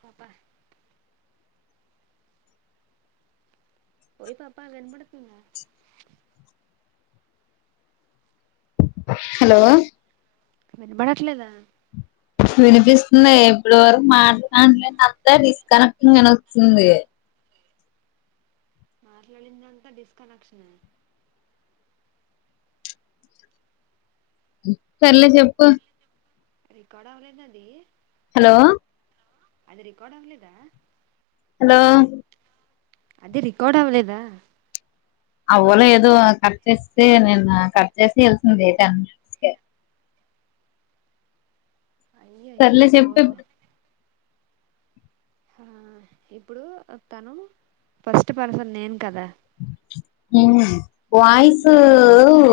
మబా ఓయ్ పాపా వినబడుతుంద హలో వినబడట్లేదా వినిపిస్తుంది ఇప్పుడు వరకు మాట్లాలే అంతా డిస్కనెక్టింగ్ అని వస్తుంది మాట్లాడిందంతా డిస్కనెక్షనా సర్లే చెప్పు రికార్డ్ అవలేద అది హలో అది రికార్డ్ అవ్ లేద హలో అది రికార్డ్ అవ్వలేదా అవ్వనో ఏదో కట్ చేసి నేను కట్ చేసి తెలిసింది డేట సర్లే అయ్యయ్యో చెప్తు హా ఇప్పుడు తను ఫస్ట్ పర్సన్ నేను కదా ఉమ్ వాయిసూ నాకు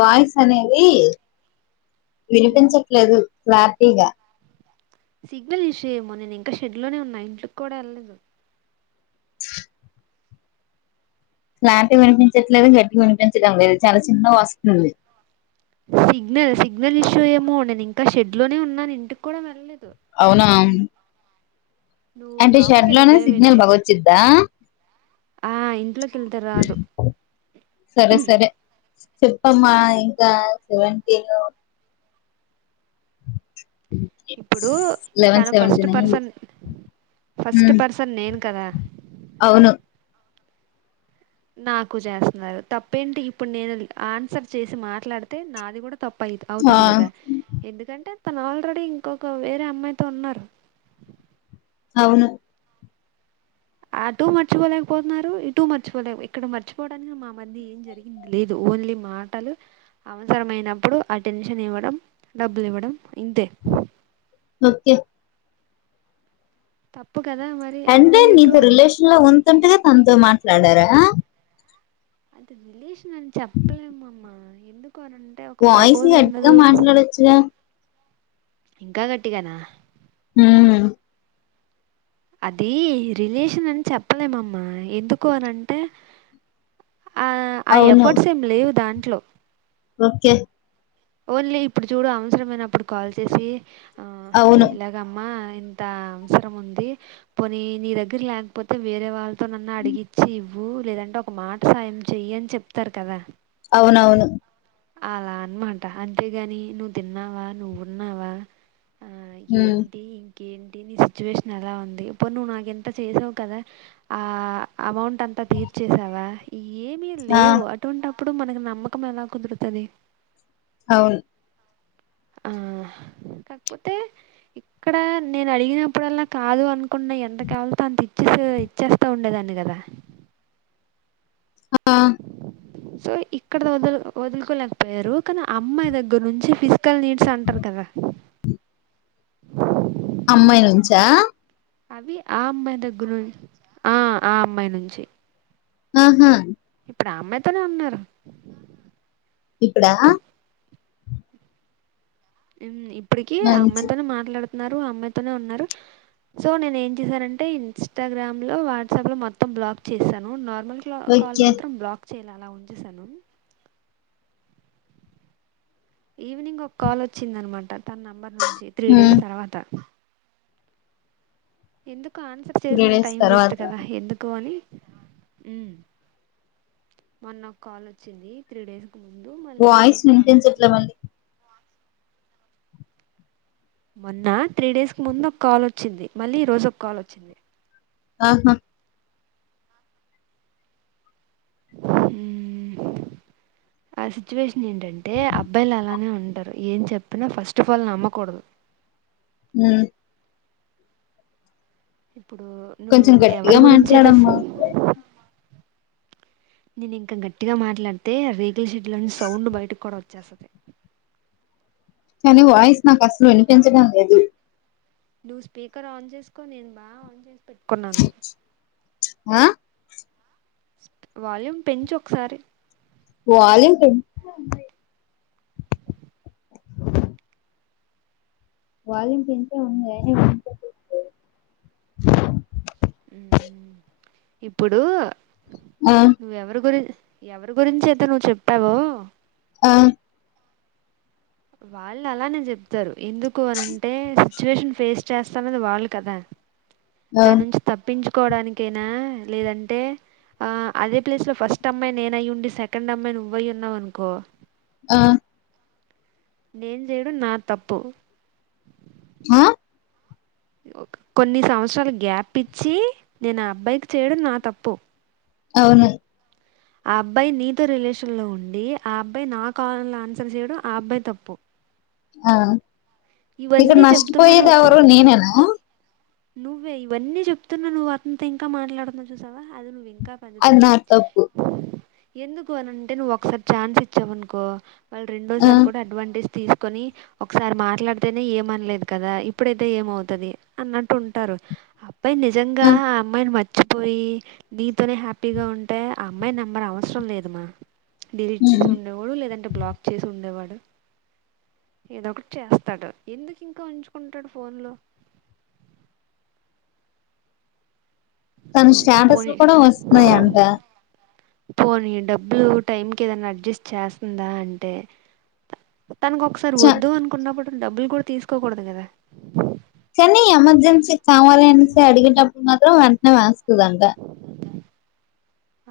వాయిస్ అనేది ది ఉమ్. వినిపించట్లేదు క్లారిటీ గా సిగ్నల్ ఇష్షుఏమో నేను ఇంకా షెడ్ లోనే ఉన్నా ఇంట్లోకి కూడా ఎళ్ళలేదు క్లారిటి వినిపించట్లేదు గట్టిగ వినిపించడం లేదు చాలా చిన్నగ వస్తుంది సిగ్నల్ సిగ్నల్ ఇష్యూ ఏమో నేను ఇంకా షెడ్ లోనే ఉన్నాను ఇంటికి కూడా వెళ్ళలేదు అవునా నువ్వు అంటే లోపలికి షడ్ లోనే సిగ్నల్ వెళ్ళిపోయావేంటి బాగొచ్చిద్దా ఆ ఇంట్లోకెళితే రాదు సెప్పమ్మా ఇంకా సెవెంటీను ఇప్పుడు లెవెన్ తను ఫస్ట్ సెవెంటీన్ అయింది పర్సన్ ఫస్ట్ ఉమ్ పర్సన్ నేను కదా అవును నాకు జేస్తన్నారు తప్పేంటి ఇప్పుడు నేను ఆన్సర్ చేసి మాట్లాడితే నాది గుడా తప్ప అయి ఆ అవుతది గదా ఎందుకంటే తను ఆల్రెడీ ఇంకొక వేరే అమ్మాయితో ఉన్నారు అవును అటూ మర్చిపోలేకపోతున్నారు ఇటూ మర్చిపోలేకపో ఇక్కడ మర్చిపోవడానికి మా మధ్య ఏం జరిగింది లేదు ఓన్లీ మాటలు అవసరమైనప్పుడు అటెన్షన్ ఇవ్వడం డబ్బులు ఇవ్వడం ఇంతే ఒకే తప్ అంటే నీతో రిలేషన్ లో ఉతుంటగా తనతో మాట్లాడారా అది రిలేేషన్ అని చెప్పలేమమ్మ ఎందుక్ వాయిసు గట్టిగా మాట్లాడచ్చు గా ఇంకా గట్టిగానా ఊ అది రిలేషన్ అని చెప్పలేమమ్మ ఎందుకు అని అంటే ఆ ఆ అవును ఎఫర్ట్స్ ఏమి లేవు దాంట్లో ఓకే ఓన్లీ ఇప్పుడు చూడు అవసరమైనప్పుడు కాల్ చేసి ఆ అవును ఇలాగ అమ్మా ఇంత అవసరం ఉంది పోనీ నీ దగ్గర లేకపోతే వేరే వాళ్ళతోనన్న అడిగిచ్చి ఇవ్వు లేదంటే ఒక మాట సాయం చెయ అని చెప్తారు కదా అవునవును అలా అనమాట అంతేగాని నువ్వు తిన్నావా నువ్వు ఉన్నావా ఆ ఉమ్ ఏంటి ఏంటి నీ సిచ్యువేషన్ ఎలా ఉంది ఇప్పు నువ్వు నాక ఎంత చేసావు కదా ఆ అమౌంట్ అంత అంత తీర్చేసావా ఈ ఏమిీ ఆ లేవు అటువంటప్పుడు మనకి నమ్మకం ఎలా కుదురుతుంది అవును ఆ కాక్పోతే ఇక్కడ నేను అడిగినప్పుడల్లా కాదు అనుకున్న ఎంత కావాల అంత ఇచ్చే ఇచ్చేస్తా ఉండేదాన్ని కదా ఆ సో ఇక్కడ వ వదులుకోలేకపోయారు కానీ అమ్మాయి దగ్గర నుంచి ఫిజ పకల్ నీట్ సంటరు కద అమ్మాయించా అవి ఆ అమ్మాయి దగ్గరు ఆ ఆ అమ్మాయి నుంచి ఆహా ఇప్పుడు అమ్మాయితోనే ఉన్నారు ఇప్పుడా ఇప్పడికి మంచి అమ్మాయితోనే మాట్లాడుతున్నారు అమ్మాయితోనే ఉన్నారు సో నేను ఏం చేశానంటే ఇన్స్టాగ్రామ్ లో వాట్సాప్ లో మొత్తం బ్లాగ్ చేసాను నా ల్్ కాల్ ఓకే మాత్రం బ్లాక్ చేయాల అలా ఉంచసాను ఈవినింగ్ ఒక కాల్ వచ్చింద అనమాట తన నెంబర్ నుంచి త్రీ ఉమ్ డేస్ తర్వాత ఎందుకు ఆన్సర్ త్రీ చేసిన డేస్ టైం వేస్ట్ తర్వాత కదా ఎందుకు అని మన్ ఒక కాల్ వచ్చింది త్రీ డేస్ వాయిస్ మెయింటైన్స్ ఎట్ల మడి మొన్న త్రీ డేస్ కి ముందు ఒక కాల్ వచ్చింది మళ్ళీ ఈ రోజు ఒక కాల్ వచ్చింది ఆహా ఆ సిచువష ఏంటంటే అబ్బాయిలు అలానే ఉంటారు ఏం చెప్పినా ఫస్ట్ ఆఫ్ ఆల్ నమ్మకూడదు అ ఇప్పుడు నువ్వు కొంచెం ఎవరి గట్టిగా గురించ తె మాట్లాడమ్మా నేను ఇంకా గట్టిగా మాట్లాడితే రేగిల్షడ్ లోని సౌండ్ బయటకు కూడా వచ్చేసా కానీ వాయిస్ నాకు అసలు వినిపించడం లేదు నువ్వు స్పీకర్ ఆన్ చేసుకో నేను బా ఆన్ చేసు ఆ వాల్యూమ్ పెంచి ఒకసారి ళ వాళ పె ఉ ఇప్పుడు ఆ నువ్వెవరి గురి ఎవరి గురించి అయితే నువ్వు చెప్పావ ఆ వాళ్ళు అలానే చెప్తారు ఎందుకు అనింటే సిచువేషన్ ఫేస్ చేస్తన్నది వాళ్ళు కదా ఆ దాని నుంచి తప్పించు కోవడానికైనా లేదంటే ఆ అదే ప్లేస్ లో ఫస్ట్ అమ్మాయి నేనయి ఉండి సెకండ్ అమ్మాయి నువ్్వయి ఉన్నావు అనుకో ఆ నేన్ చేయడు నాద్ తప్పు. హ కొన్ని సంవత్సరాలు గ్యాప్ ఇచ్చి, నేను అబ్బాయికి చేయడం నా తప్పు. అవును. ఆ అబ్బాయి నీతో రిలేషన్ లో ఉండి, ఆ అబ్బాయి నా కాల్ ఆన్సర్ చేయడం ఆ అబ్బాయి తప్పు. ఆ ఇక్కడ ఇవన్నీ చెప్తున్నాను నష్టపోయేది ఎవరు? నేనేనా? నువ్వే. ఇవన్నీ చెప్తున్నా, నువ్ అతనీతో ఇంకా మాట్లాడుతున్నావు చూసావా! అది నువ్వి కా పెద్ద అది తప్పు. నా ఎందుకు అని అంటే, నువ్వు ఒకసారి ఛాన్స్ ఇచ్చావనుకో, వాళ్ళు ఆ రెండోసారి కూడ అడ్వాంటేజ్ తీస్ కొని, ఒకసారి మాట్లాడితేనే ఏమనలేదు కదా! ఇప్పుడైతే ఏమవుతది అన్నట్ టుంటారు. అబ్బాయి నిజంగా ఆ అమ్మాయిని మ ర్చిపోయి నీతోనే హ్యాపీగా ఉంటే, ఆ అమ్మాయి నెంబర్ అవసరం లేదు మ. డిలీట్ చేసి ఉమ్ ఉండేవాడు. లేదంటే, బ్లాక్ చేసి ఉండేవాడు. ఏదో ఒకటి చేస్తాడు. ఎందుకు ఇంకా ఉంచుకుంటాడు ఫోన్ లో? తన స్టేటస్లు పోనీ కూడ వస్తున్నయంట. పోనీ డబ్బులు టైం కి ఏదైనా అడ్జస్ట్ చేస్తుందా అంటే, తనకు ఒకసారి చ వద్దు అనుకున్నప్పుడు డబ్బులు కూడా తీసుకోకూడదు కదా! కానీ, ఎమర్జెన్సీ కావాలి అనేసి అడిగేటప్పుడు మాత్రం వెంటనే వేస్తదంట.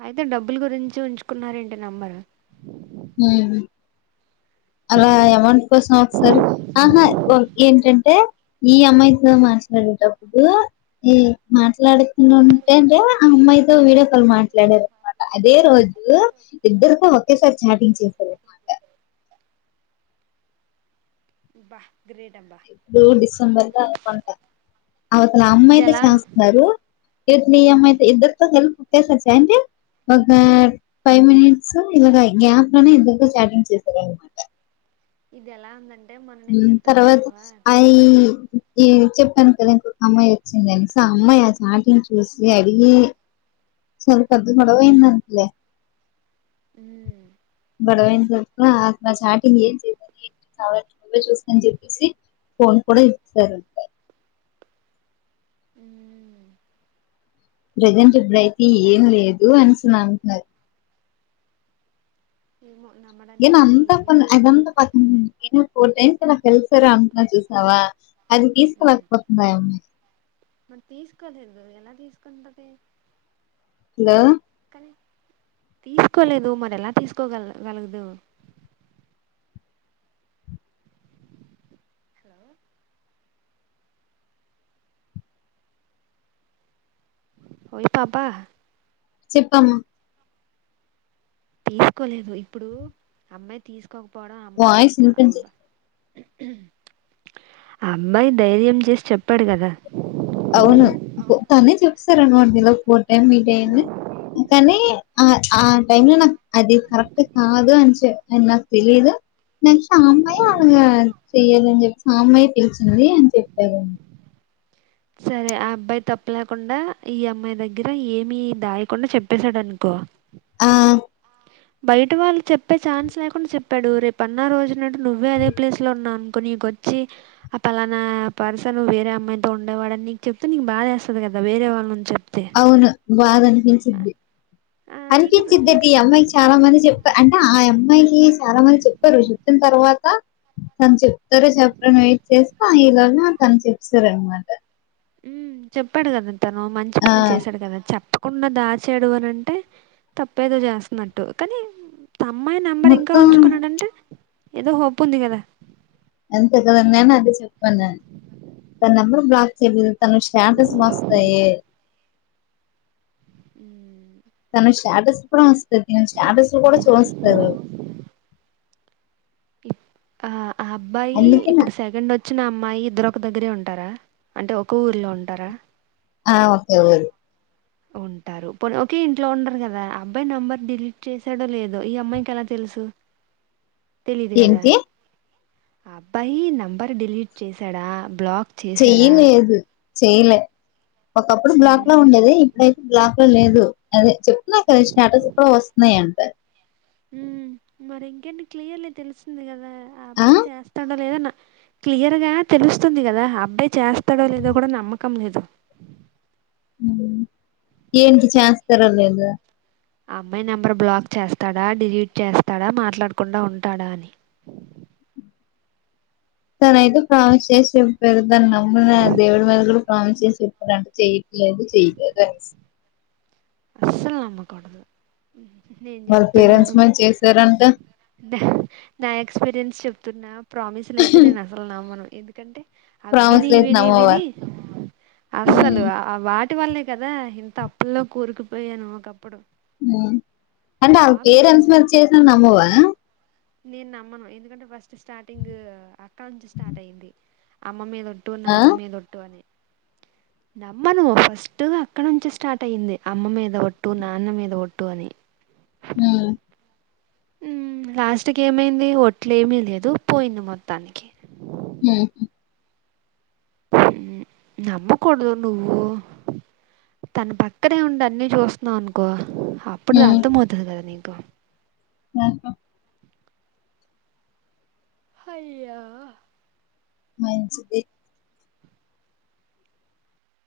అయితే డబ్బులు గురించి ఉంచుకున్నార ఏంటి నంబరు? ఉమ్ అలా యమౌంట్ కోసం ఒకసారి. ఆహా. ఏంటంటే, ఈ అమ్మాయితో మ ట్లాడేటప్పుడు, మ్ మాట్లాడు నేన్ ఉంట అంటే ఆ అమ్మాయితో వీడియో కాల్ మాట్లాడారు అన్మాట. అదే రోజు ఇద్దరితో ఒకేసారి చాటింగ్ చేసారనమాట. అబ్బ ఎప్పుడో డిసెంబర్ లో అనుకుంట. అవతల ఇది అమ్మాయి తో ఎలా చేస్తన్నారు ఇవతల ఈ అమ్మాయితో, ఇద్దరితో కలిపి ఒకేసారిసే అంటె, ఒక ఫైవ్ మినిట్స్ ఇలాగ, గ్యాప్ లోనే ఇద్దర్తో చాటింగ్ చేసారనమాట. ఇదెలా ఉందన్ మ్. తర్వాత, ఐ ఈ చెప్పాను కదా ఇంకొక అమ్మాయి వచ్చిందని, సో ఆ అమ్మాయి ఆ చాటింగ్ చూసి అడిగి, సో పెద్ద గొడవయింది అంట లే. మ్ గొడవైన్ తర్వత, అట్ల చాటింగ్ ఏం చేసావ్ ఏం చేసావ్ అని నువ్వే చూస్కో అని చెప్పేసి, ఫోన్ కూడ ఇచ్చారంట. మ్ ప్రజెంట్ ఇప్పుడైతే ఏం లేదు అనేసన్ అంటున్నారు. ఏమో ఏంది నమ్మడానికి అంతా వీలు పన్ లేదు అదంతా పా [unintelligible] ఓ టైన్త్ నాకు తెలుసురా అంటున్నా చూసావా! అది ఉమ్ తీసుకోలేకపోతుంది ఆ అమ్మాయి మరి తీసుకోలేదు కదా! ఎలా తీసుకుంటది? హలో కానీ తీసుకోలేదు. మరి ఎలా తీసుకోగల గలదు? హలో ఓయ్ పాప చెప్పమ్మ తీసుకోలేదు. ఇప్పుడు అమ్మాయి తీసుకోకపోవడం ఆ అమ్మాయి వాయిస్ తప్పు. ఆ వినిపించ అబ్బ ఆ అబ్బాయి ధైర్యం చేసి చెప్పాడు కదా! అవును. త తనే చెప్ సరెమో నిలవక పో టైం మీట్ అయింది కానీ ఆ ఆ టైమ్ లో నాకు అది కరెక్ట్ కాదు అని చె అ నాకు తెలీదు నస్ అమ్మాయి అనగా చెయ్యదుని చెప్పిసి ఆ అమ్మాయి పిలిచింది అని చెప్పారు సరే ఆ అబ్బాయి తప్పు లేకుండా ఈ అమ్మాయి దగ్గర ఏమి దాయకుండా చెప్పేశాడునుకో ఆ బయట వాళ్ళు చెప్పే ఛాన్స్ లేకుండా చెప్పాడు రేపు అన్న రోజునంటు నువ్వే అదే ప్లేస్ లో ఉన్నాను కో నీకొచ్చి ఆ పలానా పరుసను వేరే అమ్మాయితో ఉండేవాడుని నీకు చెప్తే నీకు బాధేస్తాది కదా అ వేరే వాళ్ళు నుంచొని అవును బాధనే పిచిద్ది ఆ నీకు అనిపిచిద్ద నీకు ఈ అమ్మాయికి చాలా మంది చెప్ప అంటే ఆ అమ్మాయి అమ్మాయికి చాలా మంది చెప్పారు చెప్పిన తర్వాత తను చెప్తారు చెప్పారో అని వెయిట్ చేస్తా ఈ లోగా తను చెప్ సారు అనమాట ఉ చెప్పాడు కదా తను మంచి ఆ పని చేశాడు కదా చెప్ప కుండా దాచాడు అని అంటే తప్పేదో చేస్తున్నట్టు కానీ ఆ అమ్మాయి నంబర్ ఇంకా మొత్తం ఉంచుకున్నాడంటే ఏదో హోప్ ఉంది కదా అంత కదన్నానా చెప్ప అనన్ తన నెంబర్ బ్లాక్ చేయలేదు తన స్టాటస్ వస్తాయే ఉ తన స్టాటస్ కూడా వస్తది ఆ స్టాటస్ కూడా చూస్తారు ఆ ఆ అబ్బాయి అందుకే నా ఇప్పుడు సెకండ్ వచ్చ వచ్చిన అమ్మాయి ఇద్దరొక దగ్గరే ఉంటారా అంటే ఒక ఊర్లో ఉంటారా ఆ ఓకే ఊరు ఉంటారు పోన్ ఒకే ఇంట్లో ఉండరు కదా అబ్బాయి నెంబర్ డిలీట్ చేసాడో లేదో ఈ అమ్మాయికి ఎలా తెలుసు తెలిదు కదా ఏంటి ఆ అబ్బాయి నంబర్ డిలీట్ చేశాడా బ్లాక్ చేశాడా చెయ్యలేదు చెయలే ఒకప్పుడు బ్లాక్ లో ఉమ్ ఉండేది ఇప్పుడైతే బ్లాక్ పో లేదు అదే చెప్తున్నా కద స్టేటస్ కూడా వస్తున్నాయని ఉ మరి ఇంకేంటి క్లియర్లీ తెలుస్తుంది కదా ఆ అబ్బాయి చేస్తాడా లేదన్న క్లియర్ గా తెలుస్తుంది కదా అబ్బాయి చేస్తాడో లేదో కూడా నమ్మకం లేదు మ్ ఏంటి చేస్తారో లేదు ఆ అమ్మాయి నెంబర్ బ్లాక్ చేస్తాడా డిలీట్ చేస్తాడా మాట్లాడకుండా ఉంటాడా అని తన అయితే ప్రామిస్ చేసి వేల్పోయాడు దాన్ని నమ్ ద దేవుడు మీద కూడా ప్రామిస్ చేసి చెప్పాడంట చేయిట్లేదు చేయలేదు అనేసి అస్సలు నమ్మకూడదు నేను వాళ్ళ పేరెంట్స్ చెప్తున్నాను మల్ చేసారంట నా నా ఎక్స్పీరియన్స్ చెప్తున్నా ప్రామిస్ లయితే నేను అసలు నమ్మను ఎందుకంటే అవి ప్రామిస్ విని లేదు విని నమ్మవా విని అసలు ఉమ్ ఆ వాటి ఇటి వళ్ళే కదా ఇంత అప్పుల్లో కూరుకుపోయాను ఒకప్పుడు మ్ అంటే ఆళ ప్రామిస్ పేరెంట్స్ మీద నిజంగా చేసిన నమ్మవా నేను నమ్మను ఎందుకంటే ఫస్ట్ స్టార్టింగ్ అక్కడ నుంచి స్టార్ట్ అయింది అమ్మ మీద ఒట్టు ఆ నాన్న మీదొట్టు అని నమ్మను ఫస్ట్ అక్కడ నుంచే స్టార్ట్ అయింది అమ్మ మీద ఒట్టు నాన్న మీద ఒట్టు అని మ్ మ్ లాస్ట్ కేమైంది ఒట్లేమీ లేదు పోయింది మొత్తానికి మ్ హు మ్ నమ్మకూడదు నువ్వు తన పక్కనే ఉండి అన్ని చూస్తున్నావ్ అనుకో అప్పుడే ఉమ్ అర్థమవతాది కదా నీకు ఆహా హయ్యా మంచిది